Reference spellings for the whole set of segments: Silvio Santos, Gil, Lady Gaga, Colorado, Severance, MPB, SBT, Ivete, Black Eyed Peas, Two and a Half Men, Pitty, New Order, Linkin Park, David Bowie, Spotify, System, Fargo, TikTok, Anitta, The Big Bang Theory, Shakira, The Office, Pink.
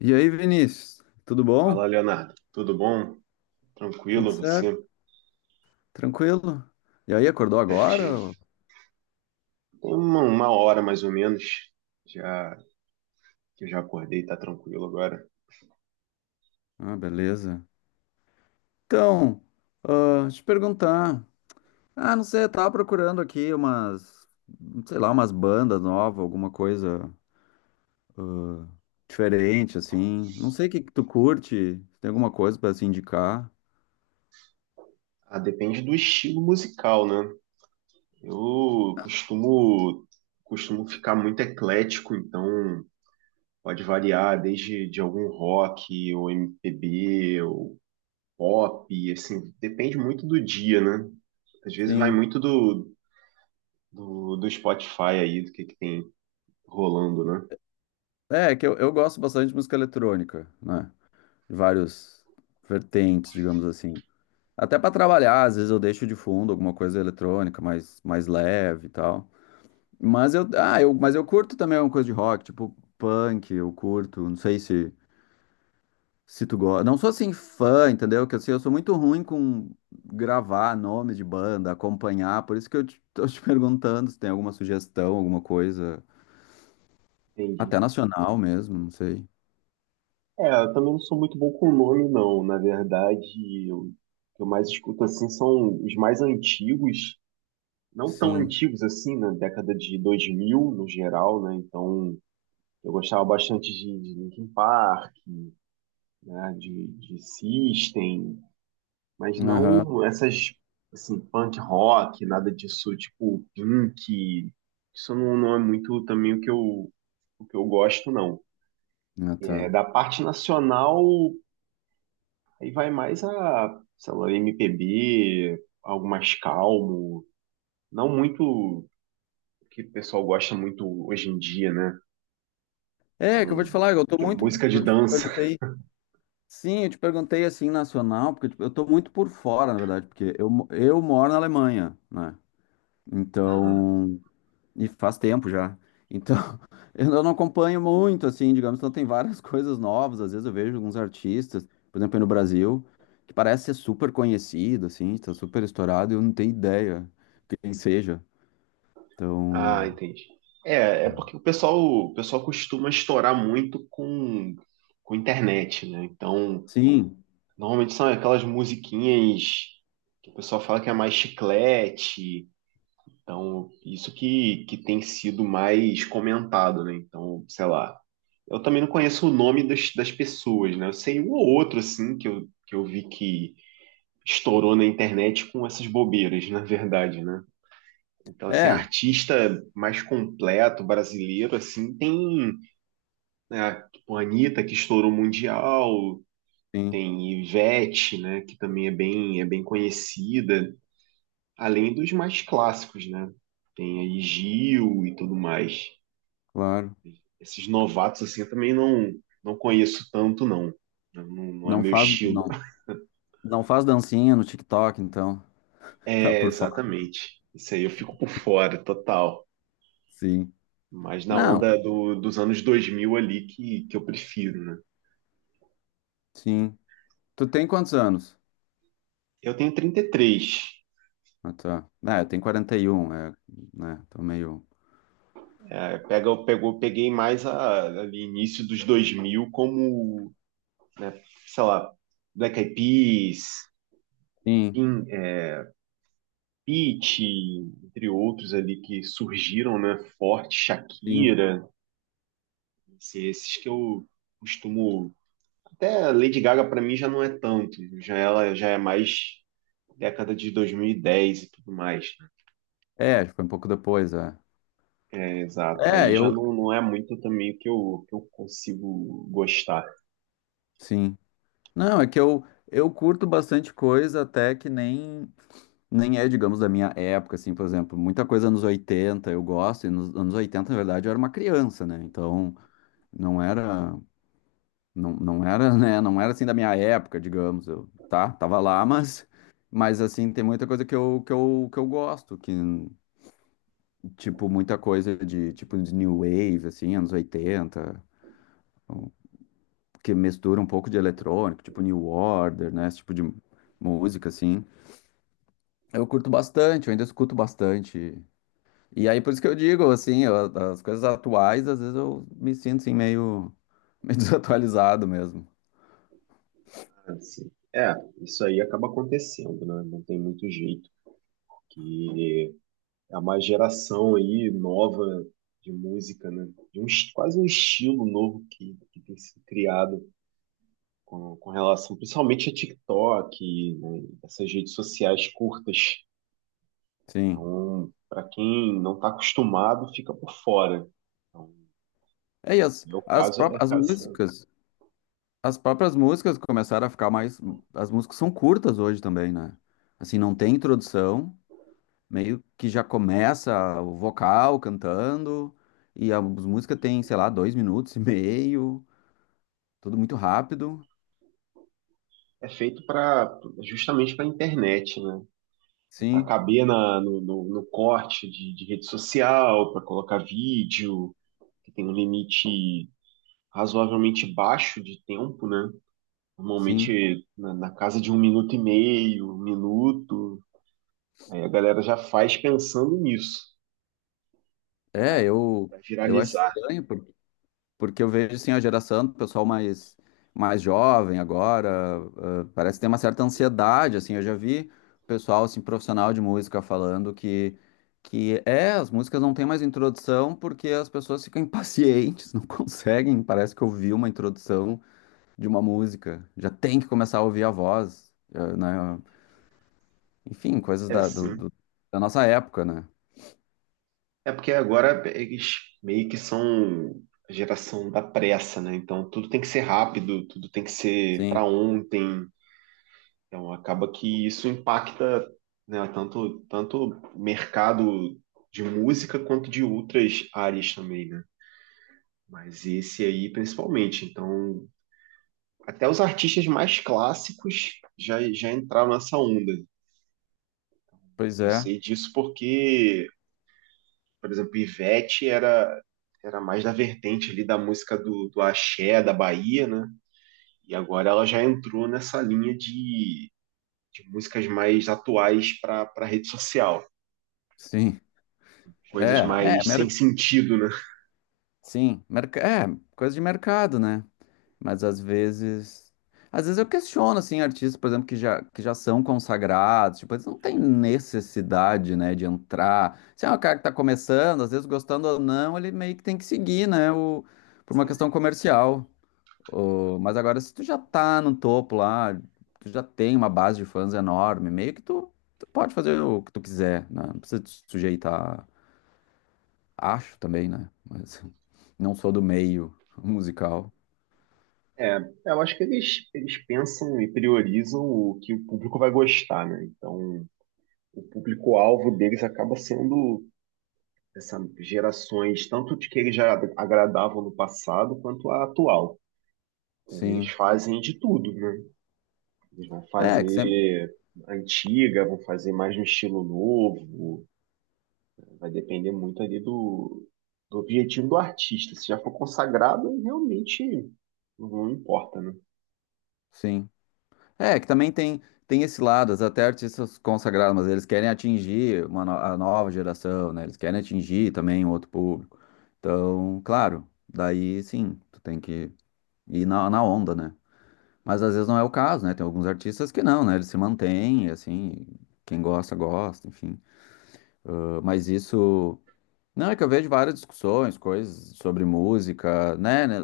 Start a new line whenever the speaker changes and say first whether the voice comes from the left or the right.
left: E aí, Vinícius, tudo bom?
right: Fala, Leonardo. Tudo bom?
left: Tudo
right: Tranquilo, você?
left: certo? Tranquilo? E aí, acordou agora?
right: Certinho. Tem uma hora mais ou menos já que eu já acordei, tá tranquilo agora.
left: Ah, beleza. Então, deixa eu te perguntar. Ah, não sei, eu tava procurando aqui umas, sei lá, umas bandas novas, alguma coisa diferente, assim. Não sei o que que tu curte, se tem alguma coisa pra se indicar.
right: Ah, depende do estilo musical, né? Eu costumo ficar muito eclético, então pode variar desde de algum rock ou MPB ou pop, assim, depende muito do dia, né? Às vezes vai
left: Sim.
right: muito do Spotify aí, do que tem rolando, né?
left: É, é que eu gosto bastante de música eletrônica, né? De vários vertentes, digamos assim. Até para trabalhar, às vezes eu deixo de fundo alguma coisa eletrônica mais, mais leve e tal. Mas eu curto também alguma coisa de rock, tipo punk, eu curto, não sei se tu gosta. Não sou assim fã, entendeu? Que assim, eu sou muito ruim com gravar nome de banda, acompanhar, por isso que tô te perguntando se tem alguma sugestão, alguma coisa, até
right: Entendi.
left: nacional mesmo, não sei.
right: É, eu também não sou muito bom com nome, não. Na verdade, o que eu mais escuto assim são os mais antigos, não tão
left: Sim.
right: antigos assim, na década de 2000 no geral, né? Então, eu gostava bastante de Linkin Park, né? De System, mas
left: Aham.
right: não essas assim punk rock, nada disso, tipo Pink. Isso não, não é muito também o que eu gosto, não.
left: Ah,
right: É,
left: tá.
right: da parte nacional. Aí vai mais a, sei lá, MPB, algo mais calmo, não muito o que o pessoal gosta muito hoje em dia, né?
left: É, que eu vou te falar, eu tô
right: Que é
left: muito.
right: música de dança.
left: Sim, eu te perguntei assim nacional, porque tipo, eu tô muito por fora, na verdade, porque eu moro na Alemanha, né?
right: Aham.
left: Então, e faz tempo já. Então, eu não acompanho muito, assim, digamos, então tem várias coisas novas. Às vezes eu vejo alguns artistas, por exemplo, aí no Brasil, que parece ser super conhecido, assim, está super estourado, e eu não tenho ideia quem seja.
right: Ah,
left: Então,
right: entendi. É, é porque o pessoal costuma estourar muito com internet, né? Então,
left: sim,
right: normalmente são aquelas musiquinhas que o pessoal fala que é mais chiclete. Então, isso que tem sido mais comentado, né? Então, sei lá. Eu também não conheço o nome das pessoas, né? Eu sei um ou outro, assim, que eu vi que estourou na internet com essas bobeiras, na verdade, né? Então, assim,
left: é,
right: artista mais completo brasileiro, assim, tem, né, tipo, a Anitta, que estourou mundial,
left: sim,
right: tem Ivete, né, que também é bem conhecida, além dos mais clássicos, né? Tem aí Gil e tudo mais.
left: claro.
right: Esses novatos, assim, eu também não, não conheço tanto, não. Não, não é
left: Não
right: meu
left: faz,
right: estilo.
left: não, não faz dancinha no TikTok, então, tá
right: É,
left: por fora.
right: exatamente. Isso aí eu fico por fora, total.
left: Sim.
right: Mas na onda
left: Não,
right: dos anos 2000 ali que eu prefiro, né?
left: sim. Tu tem quantos anos?
right: Eu tenho 33.
left: Ah, tá. Ah, eu tenho 41, é, né? Tô meio.
right: É, peguei mais a, ali início dos 2000 como, né, sei lá, Black Eyed Peas,
left: Sim,
right: Pin- é, Pitty, entre outros ali que surgiram, né? Forte,
left: sim.
right: Shakira. Assim, esses que eu costumo. Até Lady Gaga para mim já não é tanto. Já ela já é mais década de 2010 e dez e tudo mais, né?
left: É, foi um pouco depois, é.
right: Exato.
left: É,
right: Aí já
left: eu.
right: não, não é muito também o que eu consigo gostar.
left: Sim. Não, é que eu curto bastante coisa, até que nem é, digamos, da minha época, assim, por exemplo. Muita coisa nos 80 eu gosto, e nos anos 80, na verdade, eu era uma criança, né? Então, não era. Não, não era, né? Não era assim da minha época, digamos. Eu, tá, tava lá, mas assim, tem muita coisa que eu gosto, que, tipo, muita coisa de, tipo, de New Wave, assim, anos 80 que mistura um pouco de eletrônico, tipo New Order, né? Esse tipo de música, assim. Eu curto bastante, eu ainda escuto bastante. E aí, por isso que eu digo, assim, as coisas atuais, às vezes eu me sinto, assim, meio, meio desatualizado mesmo.
right: Assim. É, isso aí acaba acontecendo, né? Não tem muito jeito. Porque é uma geração aí nova de música, né? De um, quase um estilo novo que tem sido criado com relação principalmente a TikTok, né, essas redes sociais curtas.
left: Sim.
right: Então, para quem não está acostumado, fica por fora. Então,
left: É, e as,
right: no meu
left: as
right: caso é,
left: próprias as
right: caso-
left: músicas. As próprias músicas começaram a ficar mais. As músicas são curtas hoje também, né? Assim, não tem introdução, meio que já começa o vocal cantando, e as músicas têm, sei lá, dois minutos e meio, tudo muito rápido.
right: é feito para justamente para a internet, né? Para
left: Sim,
right: caber na, no, no, no corte de rede social, para colocar vídeo, que tem um limite razoavelmente baixo de tempo, né?
left: sim.
right: Normalmente na casa de um minuto e meio, um minuto. Aí a galera já faz pensando nisso,
left: É,
right: para
left: eu, eu acho
right: viralizar.
left: estranho. Porque eu vejo, assim, a geração do pessoal mais, mais jovem agora, ah, parece que tem uma certa ansiedade, assim, eu já vi pessoal, assim, profissional de música falando que é, as músicas não têm mais introdução porque as pessoas ficam impacientes, não conseguem, parece que ouvir uma introdução de uma música, já tem que começar a ouvir a voz, ah, né? Enfim, coisas
right: É assim.
left: da nossa época, né?
right: É porque agora eles meio que são a geração da pressa, né? Então tudo tem que ser rápido, tudo tem que ser para
left: Sim,
right: ontem. Então acaba que isso impacta, né, tanto o mercado de música quanto de outras áreas também, né? Mas esse aí principalmente. Então até os artistas mais clássicos já já entraram nessa onda.
left: pois
right: Eu
left: é,
right: sei disso porque por exemplo, Ivete era mais da vertente ali da música do axé, da Bahia, né? E agora ela já entrou nessa linha de músicas mais atuais para para rede social.
left: sim,
right: Coisas
left: é,
right: mais sem sentido, né?
left: sim, é, coisa de mercado, né? Mas às vezes. Às vezes eu questiono, assim, artistas, por exemplo, que já são consagrados, tipo, eles não têm necessidade, né, de entrar. Se é um cara que tá começando, às vezes gostando ou não, ele meio que tem que seguir, né, por uma questão comercial. Mas agora, se tu já tá no topo lá, tu já tem uma base de fãs enorme, meio que tu pode fazer o que tu quiser, né? Não precisa te sujeitar, acho também, né? Mas não sou do meio musical.
right: É, eu acho que eles pensam e priorizam o que o público vai gostar, né? Então, o público-alvo deles acaba sendo essas gerações, tanto de que eles já agradavam no passado, quanto a atual. Então, eles
left: Sim.
right: fazem de tudo, né? Eles vão
left: É, que sempre.
right: fazer antiga, vão fazer mais no estilo novo. Vai depender muito ali do objetivo do artista. Se já for consagrado, realmente não importa, né?
left: Sim. É, que também tem, tem esse lado, até artistas consagrados, mas eles querem atingir uma no- a nova geração, né? Eles querem atingir também um outro público. Então, claro, daí sim, tu tem que ir na onda, né? Mas às vezes não é o caso, né? Tem alguns artistas que não, né? Eles se mantêm, assim, quem gosta, gosta, enfim. Ah, mas isso. Não, é que eu vejo várias discussões, coisas sobre música, né,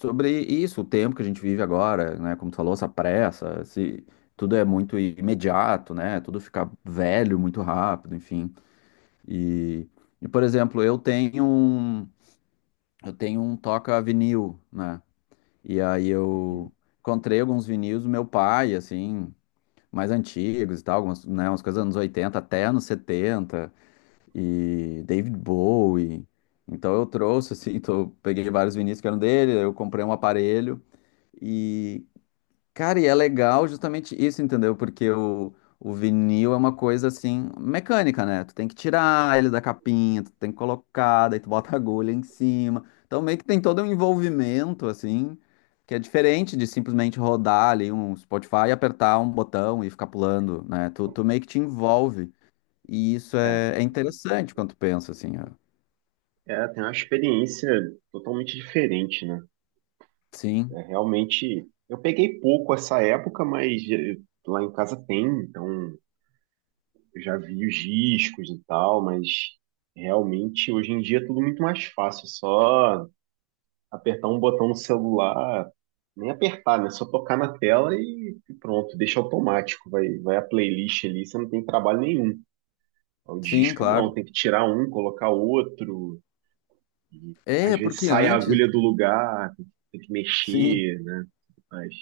left: sobre isso, o tempo que a gente vive agora, né, como tu falou, essa pressa, se tudo é muito imediato, né, tudo fica velho muito rápido, enfim. E, e por exemplo, eu tenho um toca vinil, né, e aí eu encontrei alguns vinis do meu pai, assim, mais antigos e tal, algumas, né, umas coisas dos anos 80 até anos 70 e David Bowie. Então eu trouxe, assim, então eu peguei vários vinis que eram dele, eu comprei um aparelho e, cara, e é legal justamente isso, entendeu? Porque o vinil é uma coisa, assim, mecânica, né? Tu tem que tirar ele da capinha, tu tem que colocar, daí tu bota a agulha em cima. Então meio que tem todo um envolvimento, assim, que é diferente de simplesmente rodar ali um Spotify e apertar um botão e ficar pulando, né? Tu meio que te envolve. E isso
right: É,
left: é interessante quando tu pensa assim, ó.
right: é, tem uma experiência totalmente diferente, né?
left: Sim,
right: É, realmente, eu peguei pouco essa época, mas eh, lá em casa tem, então eu já vi os discos e tal, mas realmente hoje em dia é tudo muito mais fácil, só apertar um botão no celular, nem apertar, né? Só tocar na tela e pronto, deixa automático. Vai, vai a playlist ali, você não tem trabalho nenhum. O
left: sim,
right: disco
left: claro.
right: não, tem que tirar um, colocar outro. E, às
left: É,
right: vezes
left: porque
right: sai a
left: antes,
right: agulha do lugar, tem que
left: sim.
right: mexer, né? Mas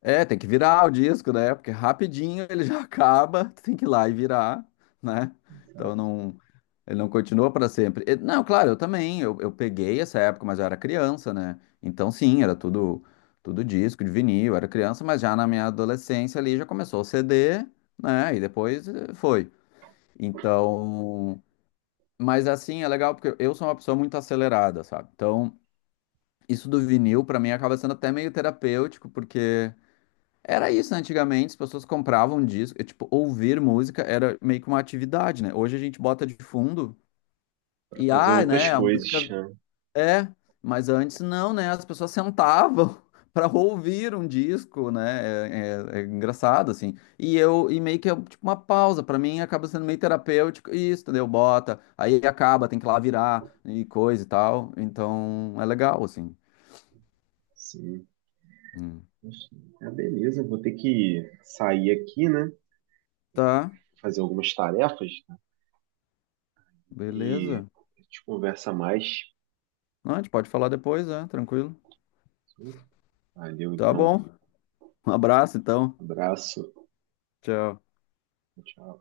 left: É, tem que virar o disco, né? Porque rapidinho ele já acaba, tu tem que ir lá e virar, né? Então não, ele não continua para sempre. Não, claro, eu também, eu peguei essa época, mas eu era criança, né? Então sim, era tudo tudo disco de vinil, eu era criança, mas já na minha adolescência ali já começou o CD, né? E depois foi. Então, mas assim, é legal porque eu sou uma pessoa muito acelerada, sabe? Então, isso do vinil pra mim acaba sendo até meio terapêutico, porque era isso, né? Antigamente as pessoas compravam disco, e, tipo, ouvir música era meio que uma atividade, né? Hoje a gente bota de fundo
right: para
left: e
right: fazer
left: ah,
right: outras
left: né, a
right: coisas,
left: música
right: né?
left: é, mas antes não, né? As pessoas sentavam para ouvir um disco, né? É, é engraçado assim. E eu e meio que é tipo uma pausa para mim acaba sendo meio terapêutico e isso, entendeu? Bota, aí acaba, tem que ir lá virar e coisa e tal. Então é legal assim.
right: Sim.
left: Hum.
right: Enfim. Ah, beleza, vou ter que sair aqui, né? Pra
left: Tá,
right: fazer algumas tarefas, né? E
left: beleza.
right: a gente conversa mais.
left: Não, a gente pode falar depois, né? Tranquilo.
right: Valeu,
left: Tá
right: então.
left: bom. Um abraço então.
right: Abraço.
left: Tchau.
right: Tchau.